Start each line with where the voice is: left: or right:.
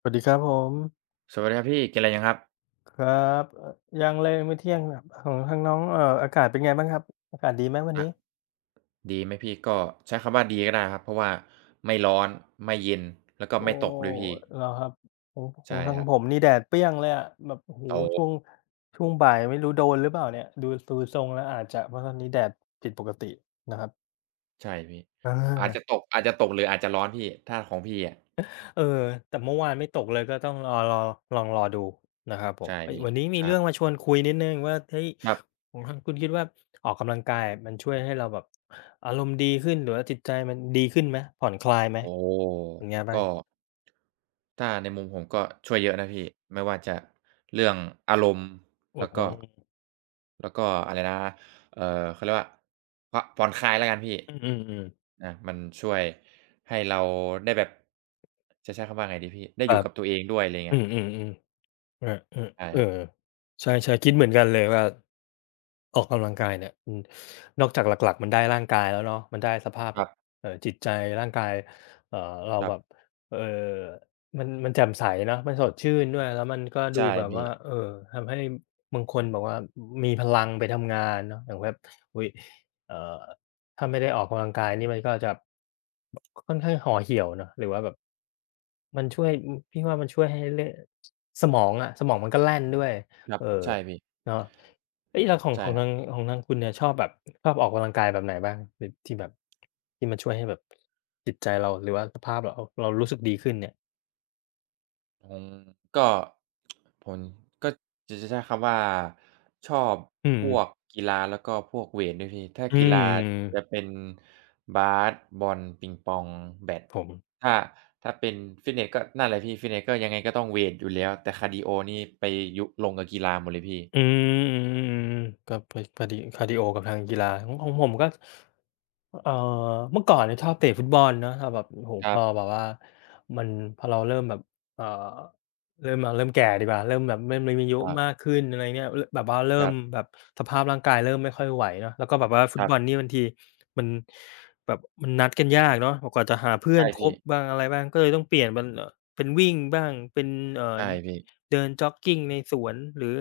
left: สวัสดีครับผม
right: สวัสดีครับพี่กินอะไรยังครับ
left: ครับยังเลยมื้อเที่ยงแบบของทางน้องอากาศเป็นไงบ้างครับอากาศดีไหมวัน
right: อะ
left: นี้
right: ดีไหมพี่ก็ใช้คำว่าดีก็ได้ครับเพราะว่าไม่ร้อนไม่เย็นแล้วก็
left: โอ้
right: ไม่ตกด้วยพี่
left: เหรอครับของของ
right: ใช่
left: ทาง
right: ครับ
left: ผมนี่แดดเปรี้ยงเลยอะแบบโอ้โฮช่วง
right: โอ
left: ช่วงบ่ายไม่รู้โดนหรือเปล่าเนี่ยดูทรงแล้วอาจจะเพราะตอนนี้แดดผิดปกตินะครับ
right: ใช่พี่
left: อ
right: อาจจะ
left: า
right: ตกหรืออาจจะร้อนพี่ถ้าของพี่อะ
left: เออแต่เมื่อวานไม่ตกเลยก็ต้องรอลองรอดูนะครับผม
right: ใช่
left: เฮ้ย
right: พี่
left: วันนี้มีเรื่องมาชวนคุยนิดหนึ่งว่าเฮ้ย
right: ครับ
left: ของทางคุณคิดว่าออกกำลังกายมันช่วยให้เราแบบอารมณ์ดีขึ้นหรือว่าจิตใจมันดีขึ้นไหมผ่อนคลายไหม
right: โอ้
left: เป็นไงบ้าง
right: ก็ถ้าในมุมผมก็ช่วยเยอะนะพี่ไม่ว่าจะเรื่องอารมณ์
left: อื
right: แล้
left: อ
right: ว
left: ฮึ
right: ก็อะไรนะเอ่อเขาเรียกว่าพผ่อนคลายแล้วกันพี่
left: อืมๆๆ
right: อามันช่วยให้เราได้แบบจะใช้คำว่าไงดีพี่ได้
left: ค
right: อยู่
left: รับ
right: กับตัวเองด้วยอะไร
left: อื
right: เงี้ย
left: มๆๆเออ
right: ใช่
left: ๆเอ
right: ค
left: อ
right: รับ
left: ใช่ๆคิดเหมือนกันเลยว่า ออกกำลังกายเนี่ยอืมนอกจากหลักๆมันได้ร่างกายแล้วเนาะมันได้สภาพแบบ
right: ค
left: จิตใจร่างกายเอ่อเราแบ
right: รับ
left: บเอ่อมันแจ่มใสเนาะมันสดชื่นด้วยแล้วมันก็
right: ๆ
left: ดู
right: ใช่
left: แบบ
right: พี่
left: ว่าทำให้บางคนแบบว่ามีพลังไปทำงานเนาะอย่างแบบอุ๊ยเอ่อถ้าไม่ได้ออกกำลังกายนี่มันก็จะค่อนข้างห่อเหี่ยวเนาะหรือว่าแบบมันช่วยอือพี่ว่ามันช่วยให้เละสมองอะสมองมันก็แล่นด้วย
right: ครั
left: เอ
right: บ
left: อ
right: ใช่พี่
left: เนาะเอยแล้วของ
right: ใช่
left: ของ
right: ครั
left: ทาง
right: บ
left: ของทางคุณเนี่ยชอบแบบชอบออกกำลังกายแบบไหนบ้างแบบที่แบบที่มันช่วยให้แบบจิตใจเราหรือว่าสภาพเราเรารู้สึกดีขึ้นเนี่ย
right: อืมก็ผมก็จะใช้คำว่าชอบ
left: อื
right: พวก
left: ม
right: กีฬาแล้วก็พวกเวตด้วยพี่ถ้า
left: อื
right: กีฬาจะ
left: ม
right: เป็นบาสบอลปิงปองแบด
left: ผม
right: ถ้าเป็นฟิตเนสก็นั่นแหละพี่ฟิตเนสก็ยังไงก็ต้องเวตอยู่แล้วแต่คาร์ดีโอนี่ไปยุลงกับกีฬาหมดเลยพี่
left: อืมๆๆๆๆก็พพอดีคาร์ดีโอกับทางกีฬาของของผมก็ เอ่อเมื่อก่อนเนี่ยชอบเตะฟุตบอลเนาะแต่แบบโอ้โฮ
right: ค
left: พ
right: รั
left: อ
right: บ
left: แบบว่ามันพอเราเริ่มแบบเอ่อเริ่มแก่ดีกว่าเริ่มแบบเริ่มมีอายุ
right: ครั
left: มาก
right: บ
left: ขึ้นอะไรเนี่ยเริ่มแบบว่าเริ่
right: ค
left: ม
right: รับ
left: แบบสภาพร่างกายเริ่มไม่ค่อยไหวเนาะแล้วก็แบบว่าฟุ
right: ค
left: ต
right: รั
left: บอล
right: บ
left: นี่บางทีมันแบบมันนัดกันยากเนาะกว่าจะหาเพื่อน
right: ใช่
left: ค
right: พี่
left: บบ้างอะไรบ้างก็เลยต้องเปลี่ยนเป็นเป็นวิ่งบ้างเป็นเอ่อ
right: ใช่พี่
left: เดินจ็อกกิ้งในสวนหรือ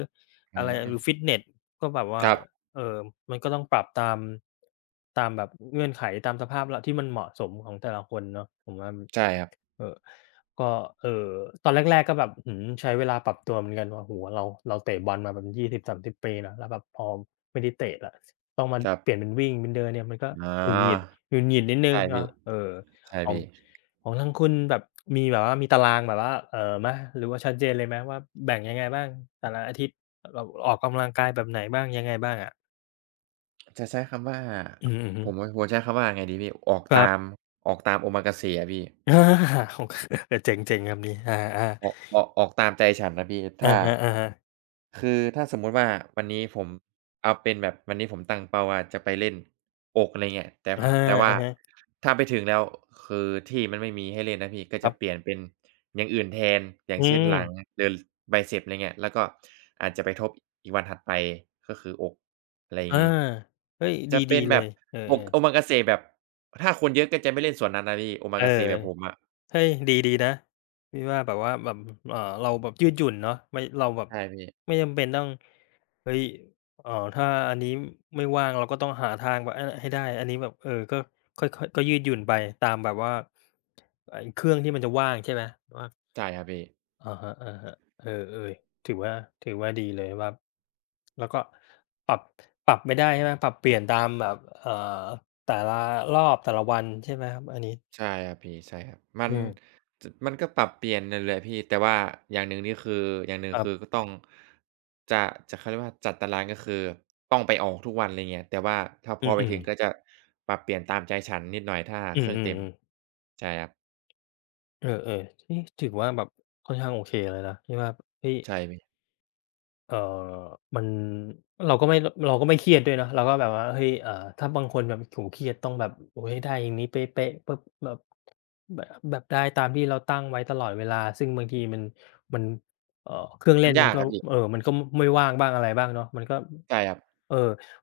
left: อะ
right: อื
left: ไร
right: ม
left: หรือฟิตเนสก็แบบว่า
right: ครับ
left: เออมันก็ต้องปรับตามแบบเงื่อนไขตามสภาพละที่มันเหมาะสมของแต่ละคนเนาะผมว่า
right: ใช่ครับ
left: เอ่อก็เอ่อตอนแรกๆก็แบบอื้อฮือใช้เวลาปรับตัวเหมือนกันว่าโอ้โฮเราเตะบอลมาแบบ20-30ปีเนาะแล้วแบบพอไม่ได้เตะแล้วต้องมา
right: ครับ
left: เปลี่ยนเป็นวิ่งเป็นเดินเนี่ยมันก็
right: อ๋อ
left: หงุดหงิดหงุดหงิดนิดหนึ่ง
right: ใช่พี่
left: เนาะเออ
right: ใช่
left: ของ
right: พี่
left: ของทางคุณแบบมีแบบว่ามีตารางแบบว่าไหมหรือว่าชัดเจนเลยไหมว่าแบ่งยังไงบ้างแต่ละอาทิตย์เราออกกำลังกายแบบไหนบ้างยังไงบ้างอะ
right: จะใช้คำว่า
left: อืมอือฮึ
right: ผมว่าผมใช้คำว่าไงดีพี่ออก
left: ครั
right: ตาม
left: บ
right: ออกตามโอมากาเสะอะพี่
left: อาโอเคเออเจ๋งๆครับนี่อา
right: ออกตามใจฉันนะพี่
left: ๆอะ
right: ถ้า
left: ฮะ
right: คือถ้าสมมุติว่าวันนี้ผมเอาเป็นแบบวันนี้ผมตั้งเป้าว่าจะไปเล่นโอกอะไรเงี้ยแต่
left: ๆ
right: พ
left: อา
right: แต่ว่า
left: อะฮะ
right: ถ้าไปถึงแล้วคือที่มันไม่มีให้เล่นนะพี่ก็
left: ครั
right: จะ
left: บ
right: เปลี่ยนเป็นอย่างอื่นแทนอย่า
left: อื
right: งเช่นหลัง
left: ม
right: หรือใบเซปอะไรเงี้ยแล้วก็อาจจะไปทบอีกวันถัดไปก็คืออกอะไรอย่า
left: อา
right: งงี้
left: เฮ้ย
right: จะเป็
left: ดี
right: น
left: ๆเล
right: แบบ
left: ยเออ
right: อก
left: ๆ
right: โอมาเแบบถ้าคนเยอะก็จะไม่เล่นส่วนนั้นนะพี่โอมา
left: เออ
right: เแบบผมอะ
left: เฮ้ยดีๆนะ พี่ว่าแบบว่าแบบเราแบบยืดหยุ่นเนาะไม่เราแบบ
right: ใช่พี่
left: ไม่จำเป็นต้องเฮ้ยถ้าอันนี้ไม่ว่างเราก็ต้องหาทางแบบเออให้ได้อันนี้แบบเออก็ค่อยๆก็ยืดหยุ่นไปตามแบบว่าไอ้เครื่องที่มันจะว่างใช่ไหมว่า
right: ใช่ครับพี่
left: อะฮะๆเออๆถือว่าดีเลยว่าแล้วก็ปรับปรับไม่ได้ใช่ไหม ปรับเปลี่ยนตามแบบแต่ละรอบแต่ละวันใช่ไหมครับ อันนี้
right: ใช่ครับพี่ใช่ครับมั
left: อื
right: น
left: ม
right: จมันก็ปรับเปลี่ยนนั่นแหละพี่แต่ว่าอย่างหนึ่งนี่คืออย่างหนึ่
left: ค
right: ง
left: รั
right: คือ
left: บ
right: ก็ต้องจะเขาเรียกว่าจัดตารางก็คือต้องไปออกทุกวันอะไรเงี้ยแต่ว่าถ้าพ
left: อื
right: อไปถึง
left: ม
right: ก็จะปรับเปลี่ยนตามใจฉันนิดหน่อยถ้า
left: ๆอื
right: เค
left: ม
right: รื่องเต็ม
left: ๆๆ
right: ใช่ครับ
left: เออๆนี่ถือว่าแบบค่อนข้างโอเคเลยนะที่ว่าเฮ้ย
right: ใช่พี่
left: เอ่อมันเราก็ไม่เราก็ไม่เครียดด้วยเนาะเราก็แบบว่าเฮ้ยถ้าบางคนแบบโอ้โฮเครียดต้องแบบโอ้โฮให้ได้อย่างนี้เป๊ะๆปุ๊บแบบได้ตามที่เราตั้งไว้ตลอดเวลาซึ่งบางทีมันมันเอ่อเครื่องเล่
right: มัน
left: นมั
right: ยา
left: น
right: ก
left: ก็
right: ครับพี่
left: มันก็ไม่ว่างบ้างอะไรบ้างเนาะมันก็
right: ใช่ครับ
left: เออ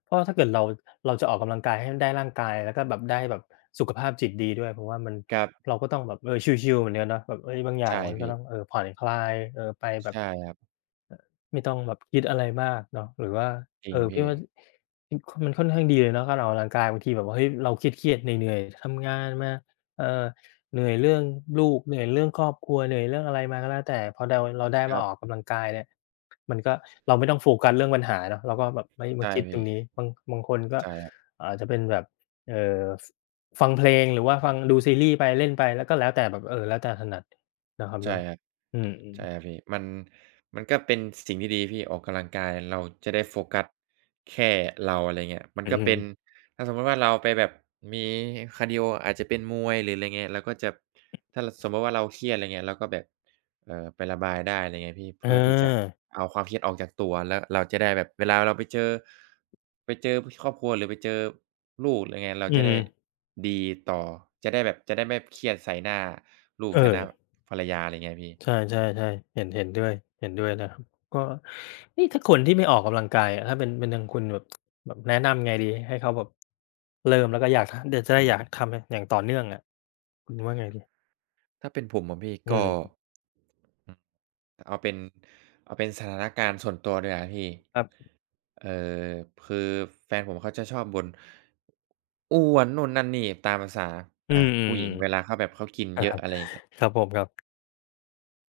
left: เพราะถ้าเกิดเราจะออกกำลังกายให้ได้ร่างกายแล้วก็แบบได้แบบสุขภาพจิตดีด้วยเพราะว่ามัน
right: ครับ
left: เราก็ต้องแบบเออชิลๆเหมือนกันเนาะแบบเฮ้ยบางอย่าง
right: ใช่
left: มันก็
right: พี่
left: ต้องเออผ่อนคลายเออไปแบบ
right: ใช่ครับ
left: ไม่ต้องแบบคิดอะไรมากเนาะหรือว่า
right: จริ
left: เอ
right: ง
left: อพี่
right: พี่
left: ว่าอมันค่อนข้างดีเลยเนาะการออกกำลังกายบางทีแบบว่าเฮ้ยเราเครียดๆเหนื่อยๆทำงานมาเอ่อเหนื่อยเรื่องลูกเหนื่อยเรื่องครอบครัวเหนื่อยเรื่องอะไรมาก็แล้วแต่พอเราได้
right: ค
left: มา
right: รั
left: ออก
right: บ
left: กำลังกายเนี่ยมันก็เราไม่ต้องโฟกัสเรื่องปัญหาเนาะเราก็แบบไม่มา
right: ใช่
left: คิดตร
right: พี่
left: งนี้บางคนก็
right: ใช่ครับ
left: อาจจะเป็นแบบเอ่อฟฟังเพลงหรือว่าฟังดูซีรีส์ไปเล่นไปแล้วก็แล้วแต่แบบเออแล้วแต่ถนัดนะครับ
right: ใช่
left: เนาะ
right: ครับ
left: อืม
right: ใช่ครั
left: ๆ
right: บพี่มันก็เป็นสิ่งที่ดีพี่ออกกำลังกายเราจะได้โฟกัสแค่เราอะไรเงี้ยมัน
left: อื
right: ก็เป็น
left: ม
right: ถ้าสมมุติว่าเราไปแบบมีคาร์ดีโออาจจะเป็นมวยหรืออะไรเงี้ยเราก็จะถ้าลสมมุติว่าเราเครียดอะไรเงี้ยเราก็แบบไประบายได้อะไรเงี้ยพี่
left: เออ
right: เพื่อที่จะเอาความเครียดออกจากตัวแล้วเราจะได้แบบเวลาเราไปเจอไปเจอครอบครัวหรือไปเจอลูกอะไรเงี้ยเรา
left: อื
right: จะ
left: ม
right: ได้ดีต่อจะได้แบบจะได้ไม่เครียดใส่หน้า ลูก
left: เอ
right: ใช่หน้า
left: อ
right: ภรรยาอะไรเงี้ยพี่
left: ใช่ๆ่ใช่เห็นด้วยเห็นด้วยนะครับก็นี่ถ้าคนที่ไม่ออกกำลังกายอะถ้าเป็นทางคุณแบบแบบแนะนำไงดีให้เขาแบบเริ่มแล้วก็อยากทเดี๋ยวจะได้อยากทำอะอย่างต่อเนื่องอะคุณว่าไงดี
right: ถ้าเป็นผมอะพี่
left: อื
right: ก็
left: ม
right: อืมเอาเป็นสถานการณ์ส่วนตัวดีกว่าพี่
left: ครับ
right: เอ่อคือแฟนผมเขาจะชอบบ่นอ้วนนู่นนั่นนี่ตามประสา
left: อื
right: อ่าผู้หญิง
left: ม
right: เวลา
left: ๆ
right: เขาแบบเขากิน
left: ๆอะ
right: เยอะ
left: ฮะ
right: อะไรอย่างเงี้ย
left: ครับผมครับ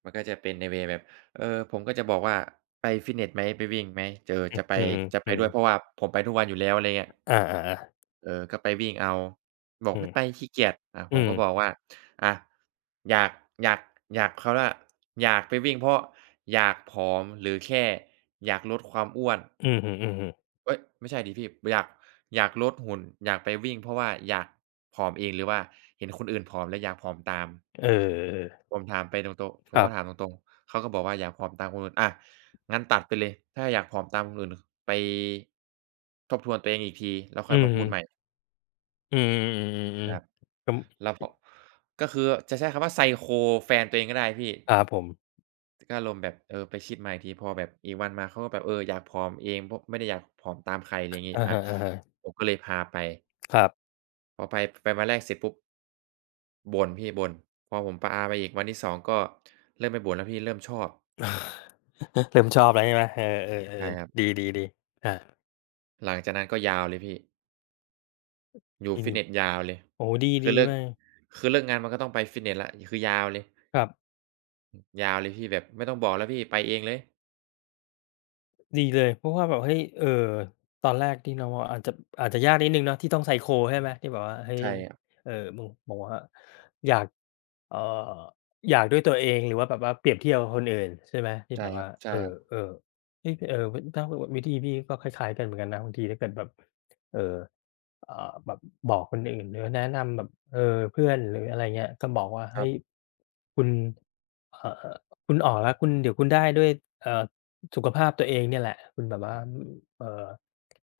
right: มันก็จะเป็นในเวย์แบบเออผมก็จะบอกว่าไปฟิตเนสไหมไปวิ่งไหมเออจะไป
left: อือฮึอืม
right: ด้วยเพราะว่าผมไปทุกวันอยู่แล้วอะไรเงี้ย
left: อาๆๆ
right: เออ ก็ไปวิ่งเอา บอก
left: อืม
right: ไม่ไปขี้เกียจอ่าผ
left: อื
right: ม
left: ม
right: ก็บอกว่าอะอยากอยากเขาเรียกว่าอยากไปวิ่งเพราะอยากผอมหรือแค่อยากลดความอ้วน
left: อือฮึๆ
right: เอ๊ยไม่ใช่ดิพี่อยากลดหุ่นอยากไปวิ่งเพราะว่าอยากผอมเองหรือว่าเห็นคนอื่นผอมแล้วอยากผอมตาม
left: เออๆ
right: ผมถามไปตรงๆผ
left: ค
right: ม
left: รั
right: ก็ถามต
left: บ
right: รงๆเขาก็บอกว่าอยากผอมตามคนอื่นอะงั้นตัดไปเลยถ้าอยากผอมตามคนอื่นไปทบทวนตัวเองอีกทีแล้วค่
left: อื
right: อย
left: อ
right: มาพู
left: ฮึ
right: ดใหม่
left: อื
right: ค
left: อๆ
right: รับ
left: ๆๆๆก็
right: แล้วพอก็คือจะใช้คำว่าไซโคแฟนตัวเองก็ได้พี่
left: ครับผม
right: ก็อารมณ์แบบเออไปคิดมาอีกทีพอแบบอีกวันมาเขาก็แบบเอออยากผอมเองเพราะไม่ได้อยากผอมตามใครอะไรอย่างงี้
left: อะ
right: อา
left: ฮะ
right: ผมก็เลยพาไป
left: ๆครับ
right: พอไปวันแรกเสร็จปุ๊บบ่นพี่บ่นพอผมพาไปอีกวันที่สองก็เริ่มไม่บ่นแล้วพี่เริ่มชอบ
left: เริ่มชอบแล้วใช่ไหมเออเออเอ
right: ใช่
left: อ
right: ครับ
left: ดีดีดีอา
right: หลังจากนั้นก็ยาวเลยพี่อยู่
left: ที่
right: ฟิต
left: นี่
right: เนสยาวเลย
left: โอ้โฮดี
right: คือ
left: ดี
right: เลิก
left: มาก
right: งานมันก็ต้องไปฟิตเนสแล้วคือยาวเลย
left: ครับ
right: ยาวเลยพี่แบบไม่ต้องบอกแล้วพี่ไปเองเลย
left: ดีเลยเพราะว่าแบบเฮ้ยตอนแรกที่เราอาจจะอาจจะยากนิดหนึ่งเนาะที่ต้องไซโคใช่ไหมที่แบบว่าเฮ้ย
right: ใช่ครับ
left: เอ่อมึงบอกว่าอยาก เอ่ออยากด้วยตัวเองหรือว่าแบบว่าเปรียบเทียบกับคนอื่นใช่ไหมที่
right: ใช่
left: แบบ
right: ค
left: ว่าเอ
right: รับ
left: อๆเฮ้ยเออถ้าววิธีพี่ก็คล้ายๆกันเหมือนกันนะบางทีถ้าเกิดแบบเอ่ออ่าแบบบอกคนอื่นหรือแนะนำแบบเออเพื่อนหรืออะไรเงี้ยก็บอกว่า
right: ๆค
left: เฮ้
right: รับ
left: ยคุณเอ่อคุณออกแล้วคุณเดี๋ยวคุณได้ด้วยเอ่อสุขภาพตัวเองเนี่ยแหละคุณแบบว่า เอ่อ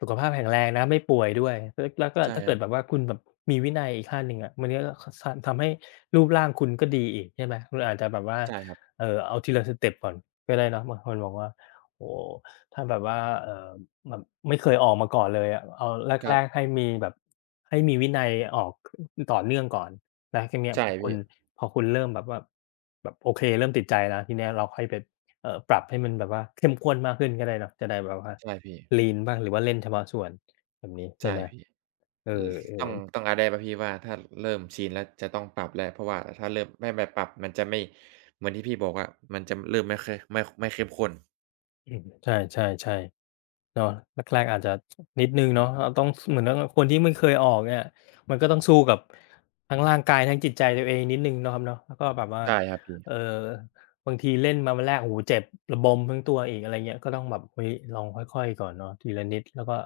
left: สุขภาพแข็งแรงนะไม่ป่วยด้วยแล้วก็
right: ใช่
left: ถ้า
right: ค
left: เกิ
right: รั
left: ดแบบ
right: บ
left: ว่าคุณแบบมีวินัยอีกขั้นหนึ่งอะมันก็คสทำให้รูปร่างคุณก็ดีอีกใช่ไหมคุณอาจจะแบบว่า
right: ใช่ครับ
left: เอาทีละสเต็ปก่อนก็ได้เนาะบางคนบอกว่าโอ้โฮถ้าแบบว่าเอ่อแบบไม่เคยออกมาก่อนเลยอะเอา
right: ครั
left: แรกๆ
right: บ
left: ให้มีแบบให้มีวินัยออกต่อเนื่องก่อนแล้วทีเนี้ย
right: ใช่
left: พอคุ
right: พี่
left: ณพอคุณเริ่มแบบว่าแบบโอเคเริ่มติดใจแล้วทีเนี้ยเราค่อยไปปรับให้มันแบบว่าเข้มข้นมากขึ้นก็ได้เนาะจะได้แบบว่า
right: ใช่พี่
left: ลีนบ้างหรือว่าเล่นเฉพาะส่วนแบบนี้ใช่
right: ใช่
left: ไหม
right: พี่ล
left: เอ
right: ต้อง
left: อ
right: ต้องอัปเเปล่าพี่ว่าถ้าเริ่มชินแล้วจะต้องปรับแล้วเพราะว่าถ้าเริ่มไม่ไปปรับมันจะไม่เหมือนที่พี่บอกอะมันจะเริ่มไม่เคยไม่เข้มข้น
left: ๆอืมใช่ๆๆเนาะแรกๆอาจจะนิดหนึ่งเนาะเราต้องสเหมือนกับว่าคนที่ไม่เคยออกเนี่ยมันก็ต้องสู้กับทั้งร่างกายทั้งจิตใจตัวเองนิดหนึ่งเนาะครับเนาะแล้วก็แบบว่า
right: ใช่ครับพี่
left: เอ่อบางทีเล่นมาวันแรกโอ้โฮเจ็บระบมทั้งตัวอีกอะไรเงี้ยก็ต้องแบบเฮ้ยลองค่อยๆก่อนเนาะทีละนิดแล้วก็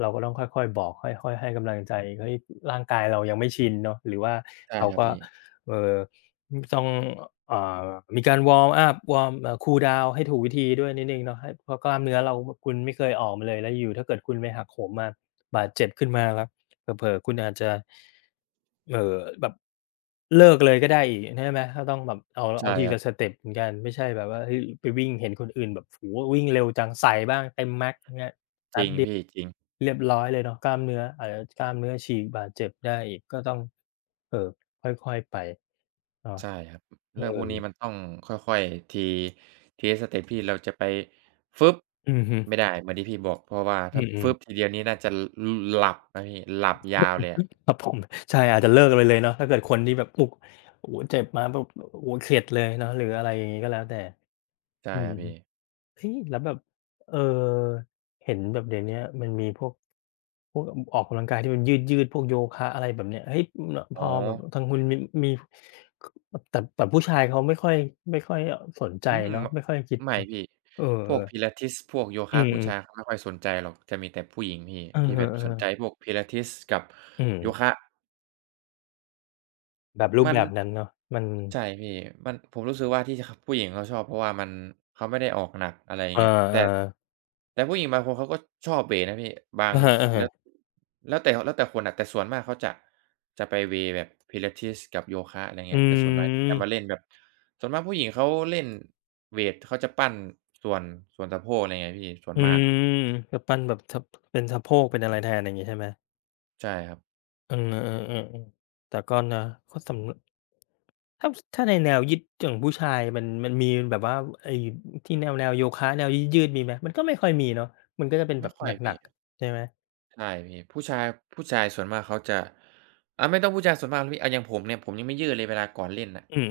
left: เราก็ต้องค่อยๆบอกค่อยๆให้กำลังใจเฮ้ยร่างกายเรายังไม่ชินเนาะหรือว่า
right: ใช่
left: เรา
right: ครับ
left: ก็
right: พี่
left: เอ่อ ต้องเอ่อมีการวอร์มอัปวอร์มคูลดาวน์ให้ถูกวิธีด้วยนิดหนึ่งเนาะให้เพราะกล้ามเนื้อเราคุณไม่เคยออกมาเลยแล้วอยู่ๆถ้าเกิดคุณไปหักโหมมาบาดเจ็บขึ้นมาแล้วเผลอๆคุณอาจจะเอ่อแบบเลิกเลยก็ได้อีกใช่ไหมก็ต้องแบบเอา
right: ใช่
left: ที
right: ครั
left: ละ
right: บ
left: สเต็ปเหมือนกันไม่ใช่แบบว่าเฮ้ยไปวิ่งเห็นคนอื่นแบบโอ้โฮวิ่งเร็วจังใส่บ้างเต็ม max เงี้ย
right: จริงพี่จริง
left: เรียบร้อยเลยเนาะกล้ามเนื้ออาจจะกล้ามเนื้อฉีกบาดเจ็บได้อีกก็ต้องเอ่อค่อยๆไปเนาะ
right: ใช่ครับ
left: เออ
right: เรื่องพวกนี้มันต้องค่อยๆทีละสเต็ปพี่เราจะไปฟึบ
left: อือฮึ
right: ไม่ได้เหมือนที่พี่บอกเพราะว่า
left: อื
right: ถ้าฟึ
left: ม
right: บทีเดียวนี้น่าจะลหลับนะพี่หลับยาวเลยอะ
left: ๆครับผมใช่อาจจะเลิกกันไปเลยเนาะถ้าเกิดคนที่แบบอุกโอ้โฮเจ็บมาแบบโอ้โฮเข็ดเลยเนาะหรืออะไรอย่างงี้ก็แล้วแต่
right: ใช่
left: อื
right: ครั
left: ม
right: บพี่
left: เฮ้ยแล้วแบบเอ่อเห็นแบบเดี๋ยวเนี้ยมันมีพวกพวกอออกกำลังกายที่มันยืดๆพวกโยคะอะไรแบบเนี้ยเฮ้ยอมลพ
right: อ๋อ
left: อแบบทางคุณมีมีคแต่แต่ผู้ชายเขาไม่ค่อยอสนใจ
right: อืม
left: เนาะ
right: ม
left: ไม่ค่อยคิด
right: ไม่
left: เนาะ
right: พี่
left: เออ
right: พวก
left: ๆ
right: Pilates พวกโย
left: อื
right: คะ
left: ม
right: ผู้ชายเขา
left: ๆ
right: ไม่ค่อยสนใจหรอกจะมีแต่ผู้หญิงพี่
left: เออ
right: ที่แบบสนใจ
left: ๆ
right: พ
left: ๆ
right: วก Pilates กับ
left: อืม
right: โยคะ
left: แบบรูป
right: มัน
left: แบบนั้นเนาะมัน
right: ใช่พี่มันผมรู้สึกว่าที่จผู้หญิงเขาชอบเพราะว่ามันเขาไม่ได้ออกหนักอะไรอย่า
left: เ
right: งเงี้ยแต่
left: ออ
right: แต่ผู้หญิงบางคนเขาก็ชอบเวย์นะพี่บา
left: ๆ
right: ง
left: อะฮ
right: สแล้
left: ะ
right: ว
left: ๆ
right: แล้วแต่แล้วแต่คนอะแต่ส่วนมากเขาจะจะไปเวย์แบบ Pilates กับโยคะอะไร
left: อื
right: เงี้ยแต่ส่วนน้อยจะมาเล่น
left: ม
right: แบบส่วนมากผู้หญิงเขาเล่นเวตเขาจะปั้นส่วนส่วนสะโพกอะไรเงี้ยพี่ส่วน
left: อื
right: มาก
left: มแบบปั้นแบบสะเป็นสะโพกเป็นอะไรแทนอย่างงี้ใช่ไหม
right: ใช่ครับ
left: เออๆๆๆแต่ก็นะก็สำถ้าถ้าในแนวยืดอย่างผู้ชายมันมันมีแบบว่าไอ้ที่แนวโยคะแนวยืดๆมีไหมมันก็ไม่ค่อยมีเนาะมันก็จะเป็นแบ
right: ไม่
left: บ
right: ค่อย
left: หนั
right: พี่
left: กๆใช่ไหม
right: ใช่พี่ผู้ชายผู้ชายส่วนมากเขาจะไม่ต้องผู้ชายส่วนมากหรอกพี่อะอย่างผมเนี่ยผมยังไม่ยืดเลยเวลาก่อนเล่นน่ะ
left: อืม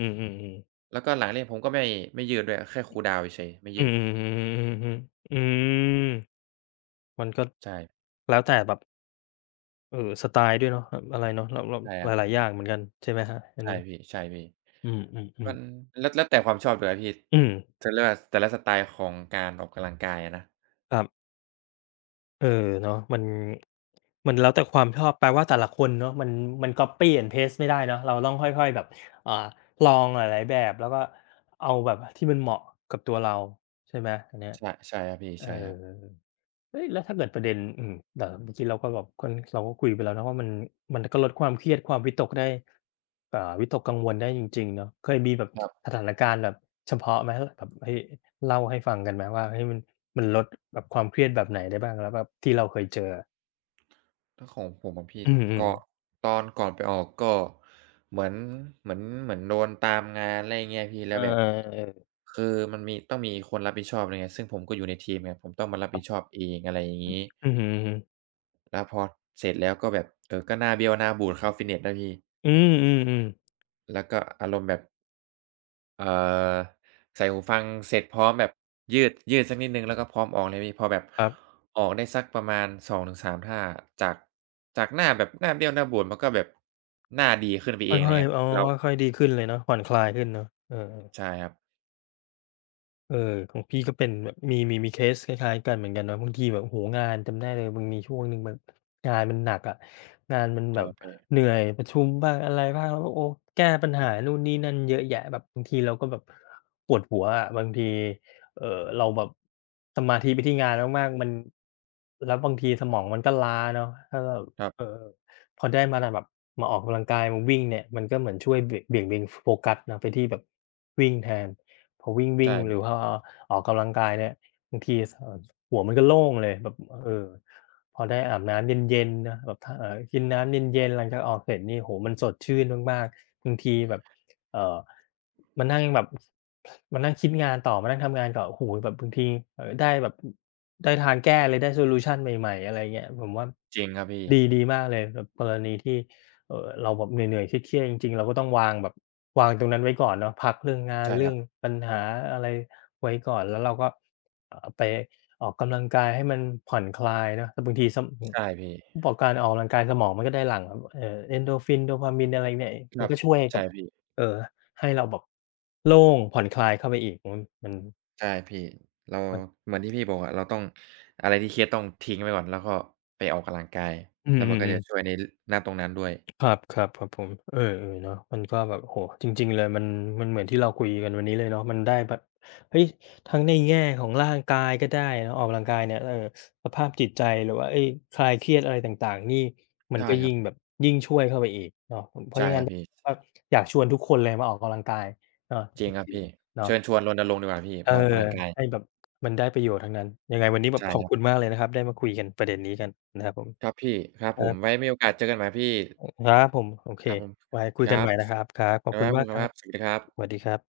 left: ๆๆๆ
right: แล้วก็หลังเล่นผมก็ไม่ยืดด้วยแค่คูลดาวน์เฉยๆไม่
left: อ
right: ยืด
left: ืมๆๆๆๆอืมมันก็
right: ใช่
left: แล้วแต่แบบสไตล์ด้วยเนาะแบบอะไรเนาะเรา
right: ใช่ค
left: ห
right: รับ
left: ลายๆอย่างเหมือนกันใช่ไหมครับอัน
right: ใช่
left: นี้
right: พี่ใช่พี่
left: อืม
right: มัน
left: ๆๆ
right: แล้วแล้วแต่ความชอบด้วยอะพี่
left: อืม
right: จะเรียกว่าแต่ละสไตล์ของการออกกำลังกายอะนะ
left: ครับ เออเนาะมันมันแล้วแต่ความชอบแปลว่าแต่ละคนเนาะมันมัน copy and paste ไม่ได้เนาะเราต้องค่อยๆแบบอ่าลองหลายๆแบบแล้วก็เอาแบบที่มันเหมาะกับตัวเราใช่ไหมอันเนี้ย
right: ใช่ใช่ครับพี่
left: เอ
right: ใช่ค
left: อ
right: รับ
left: เฮ้ยแล้วถ้าเกิดประเด็นแต่เมื่อกี้เราก็แบบค่อนเราก็คุยไปแล้วนะว่ามันก็ลดความเครียดความวิตกได้วิตกกังวลได้จริงๆเนาะเคยมีแบบ
right: ครับ
left: สถานการณ์แบบเฉพาะไหมแบบเฮ้ยเล่าให้ฟังกันไหมว่าเฮ้ยมันลดแบบความเครียดแบบไหนได้บ้างแล้วแบบที่เราเคยเจออะ
right: ถ้าของผมอะพี่
left: อืม
right: ก็
left: ๆ
right: ตอนก่อนไปออกก็เหมือนเหมือนเหมือนโดนตามงานอะไรอย่างเงี้ยพี่
left: เอ
right: แล้
left: อ
right: วแบบ
left: ๆๆ
right: คือมันมีต้องมีคนรับผิดชอบอะไรเงี้ยซึ่งผมก็อยู่ในทีมไงผมต้องมารับ
left: ครั
right: ผิดชอบ
left: บ
right: เองอะไรอย่างงี้
left: อือฮึๆ
right: แล้วพอเสร็จแล้วก็แบบเออก็หน้าเบี้ยวหน้าบูดเข้าฟิตเนสแล้วพี่
left: อืมๆๆ
right: แล้วก็อารมณ์แบบ เอ่อใส่หูฟังเสร็จพร้อมแบบยืดยืดสักนิดหนึ่งแล้วก็พร้อมออกเลยพี่พอแบบ
left: ครับ
right: ออกได้สักประมาณ2-3ท่าจากจากหน้าแบบหน้าเบี้ยวหน้าบูดมันก็แบบหน้าดีขึ้นไป
left: ค
right: เองอะไร
left: ่อย
right: เงี้ย
left: ๆอ๋อ
right: แล้ว
left: ค่อยๆดีขึ้นเลยเนาะผ่อนคลายขึ้นเนาะเออ
right: ใช่ครับ
left: เออของพี่ก็เป็นแบบมีเคสคล้ายๆกันเหมือนกันเนาะบางทีแบบโอ้โฮงานจำได้เลยมันมีช่วงหนึ่งแบบงานมันหนักอะงานมันแบ
right: ใช่
left: บ
right: พี่
left: เหนื่อยประชุมบ้างอะไรบ้างแล้วก็โอ้แก้ปัญหานู่นนี่นั่นเยอะแยะแบบบางทีเราก็แบบปวดหัวอะบางทีเอ่อเราแบบสมาธิไปที่งานมากๆมันแล้วบางทีสมองมันก็ล้าเนาะถ้าแบบ
right: ครั
left: เอ่
right: บ
left: อพอได้มาแบบมาออกกำลังกายมาวิ่งเนี่ยมันก็เหมือนช่วยเบี่ยงเบนโฟกัสเนาะไปที่แบบวิ่งแทน พอวิ่งวิ่
right: ใช่
left: งหรือพ
right: พี่
left: อออกกำลังกายเนี่ยบางทีหัวมันก็โล่งเลยแบบเออพอได้อาบน้ำเย็นๆนะแบบถ้าเออกินน้ำเย็นๆหลังจากออกเสร็จนี่โห้มันสดชื่นมากๆบางทีแบบเออมานนั่งแบบมานนั่งคิดงานต่อมานั่งทำงานก่อนโอ้โหแบบบางทีเออได้แบบได้ทางแก้เลยได้โซลูชันใหม่ๆอะไรเงี้ยผมว่า
right: จริงครับพี่
left: ดีดีมากเลยแบบกรณีที่ เราแบบเหนื่อยๆเครียดๆจริงๆเราก็ต้องวางแบบวางตรงนั้นไว้ก่อนเนาะพักเรื่องงาน
right: ใช่ค
left: เรื่
right: รั
left: อง
right: บ
left: ปัญหาอะไรไว้ก่อนแล้วเราก็ไปออกกำลังกายให้มันผ่อนคลายเนาะแต่บางทีสมอื
right: ใช่พี่
left: อบอกการออกกำลังกายสมองมันก็ได้หลั่งEndorphin Dopamine อะไรเนี่ย
right: ค
left: มั
right: รั
left: น
right: บ
left: ก็ช่วยกั
right: ใช่
left: บ
right: พี่
left: เอ่อให้เราแบบโล่งผ่อนคลายเข้าไปอีกอืมมัน
right: ใช่พี่เรา
left: มัน
right: เหมือนที่พี่บอกอะเราต้องอะไรที่เครียดต้องทิ้งไว้ก่อนแล้วก็ไปออกกำลังกาย
left: อื
right: แล้วมันก็
left: อ
right: จะ
left: ๆ
right: ช่วยในณตรงนั้นด้วย
left: ครับครับครับผมเออเออเนาะมันก็แบบโหจริงๆเลยมันเหมือนที่เราคุยกันวันนี้เลยเนาะมันได้แบบเฮ้ยทั้งในแง่ของร่างกายก็ได้เนาะออกกำลังกายเนี่ยเออสภาพจิตใจหรือว่าเอ้ยคลายเครียดอะไรต่างๆนี่มัน
right: ใช่
left: ก็
right: ค
left: ยิ่
right: รับ
left: งแบบยิ่งช่วยเข้าไปอีกเนาะเพราะ
right: ใช่
left: ฉะ
right: ค
left: นั้
right: รั
left: น
right: บพี่
left: ว่าอยากชวนทุกคนเลยมาออกกำลังกายเนาะ
right: จ
left: จ
right: ริงครับ
left: ริง
right: พี่
left: ๆเนาะ
right: เชิญชวนรณรงค์ดีกว่าพี่
left: เออ
right: มาออกกำลังกาย
left: ให้แบบมันได้ประโยชน์ทั้งนั้นยังไงวันนี้แบบ
right: ใช่
left: ขอบ
right: ครับ
left: คุณมากเลยนะครับได้มาคุยกันประเด็นนี้กันนะครับผ
right: ครั
left: ม
right: บพี่ครับผมไว้มีโอกาสเจอกันใหม่พี่
left: ครับผมโอเค
right: ครับผม
left: ไว้คุ
right: ค
left: ยกัน
right: รั
left: ให
right: บ
left: ม่นะครับครับขอบ
right: ครั
left: คุ
right: บ
left: ณ
right: ขอบคุ
left: มาก
right: ณ
left: ค
right: ค
left: รับ
right: รับสวัสดีครับ
left: สวัสดีครับ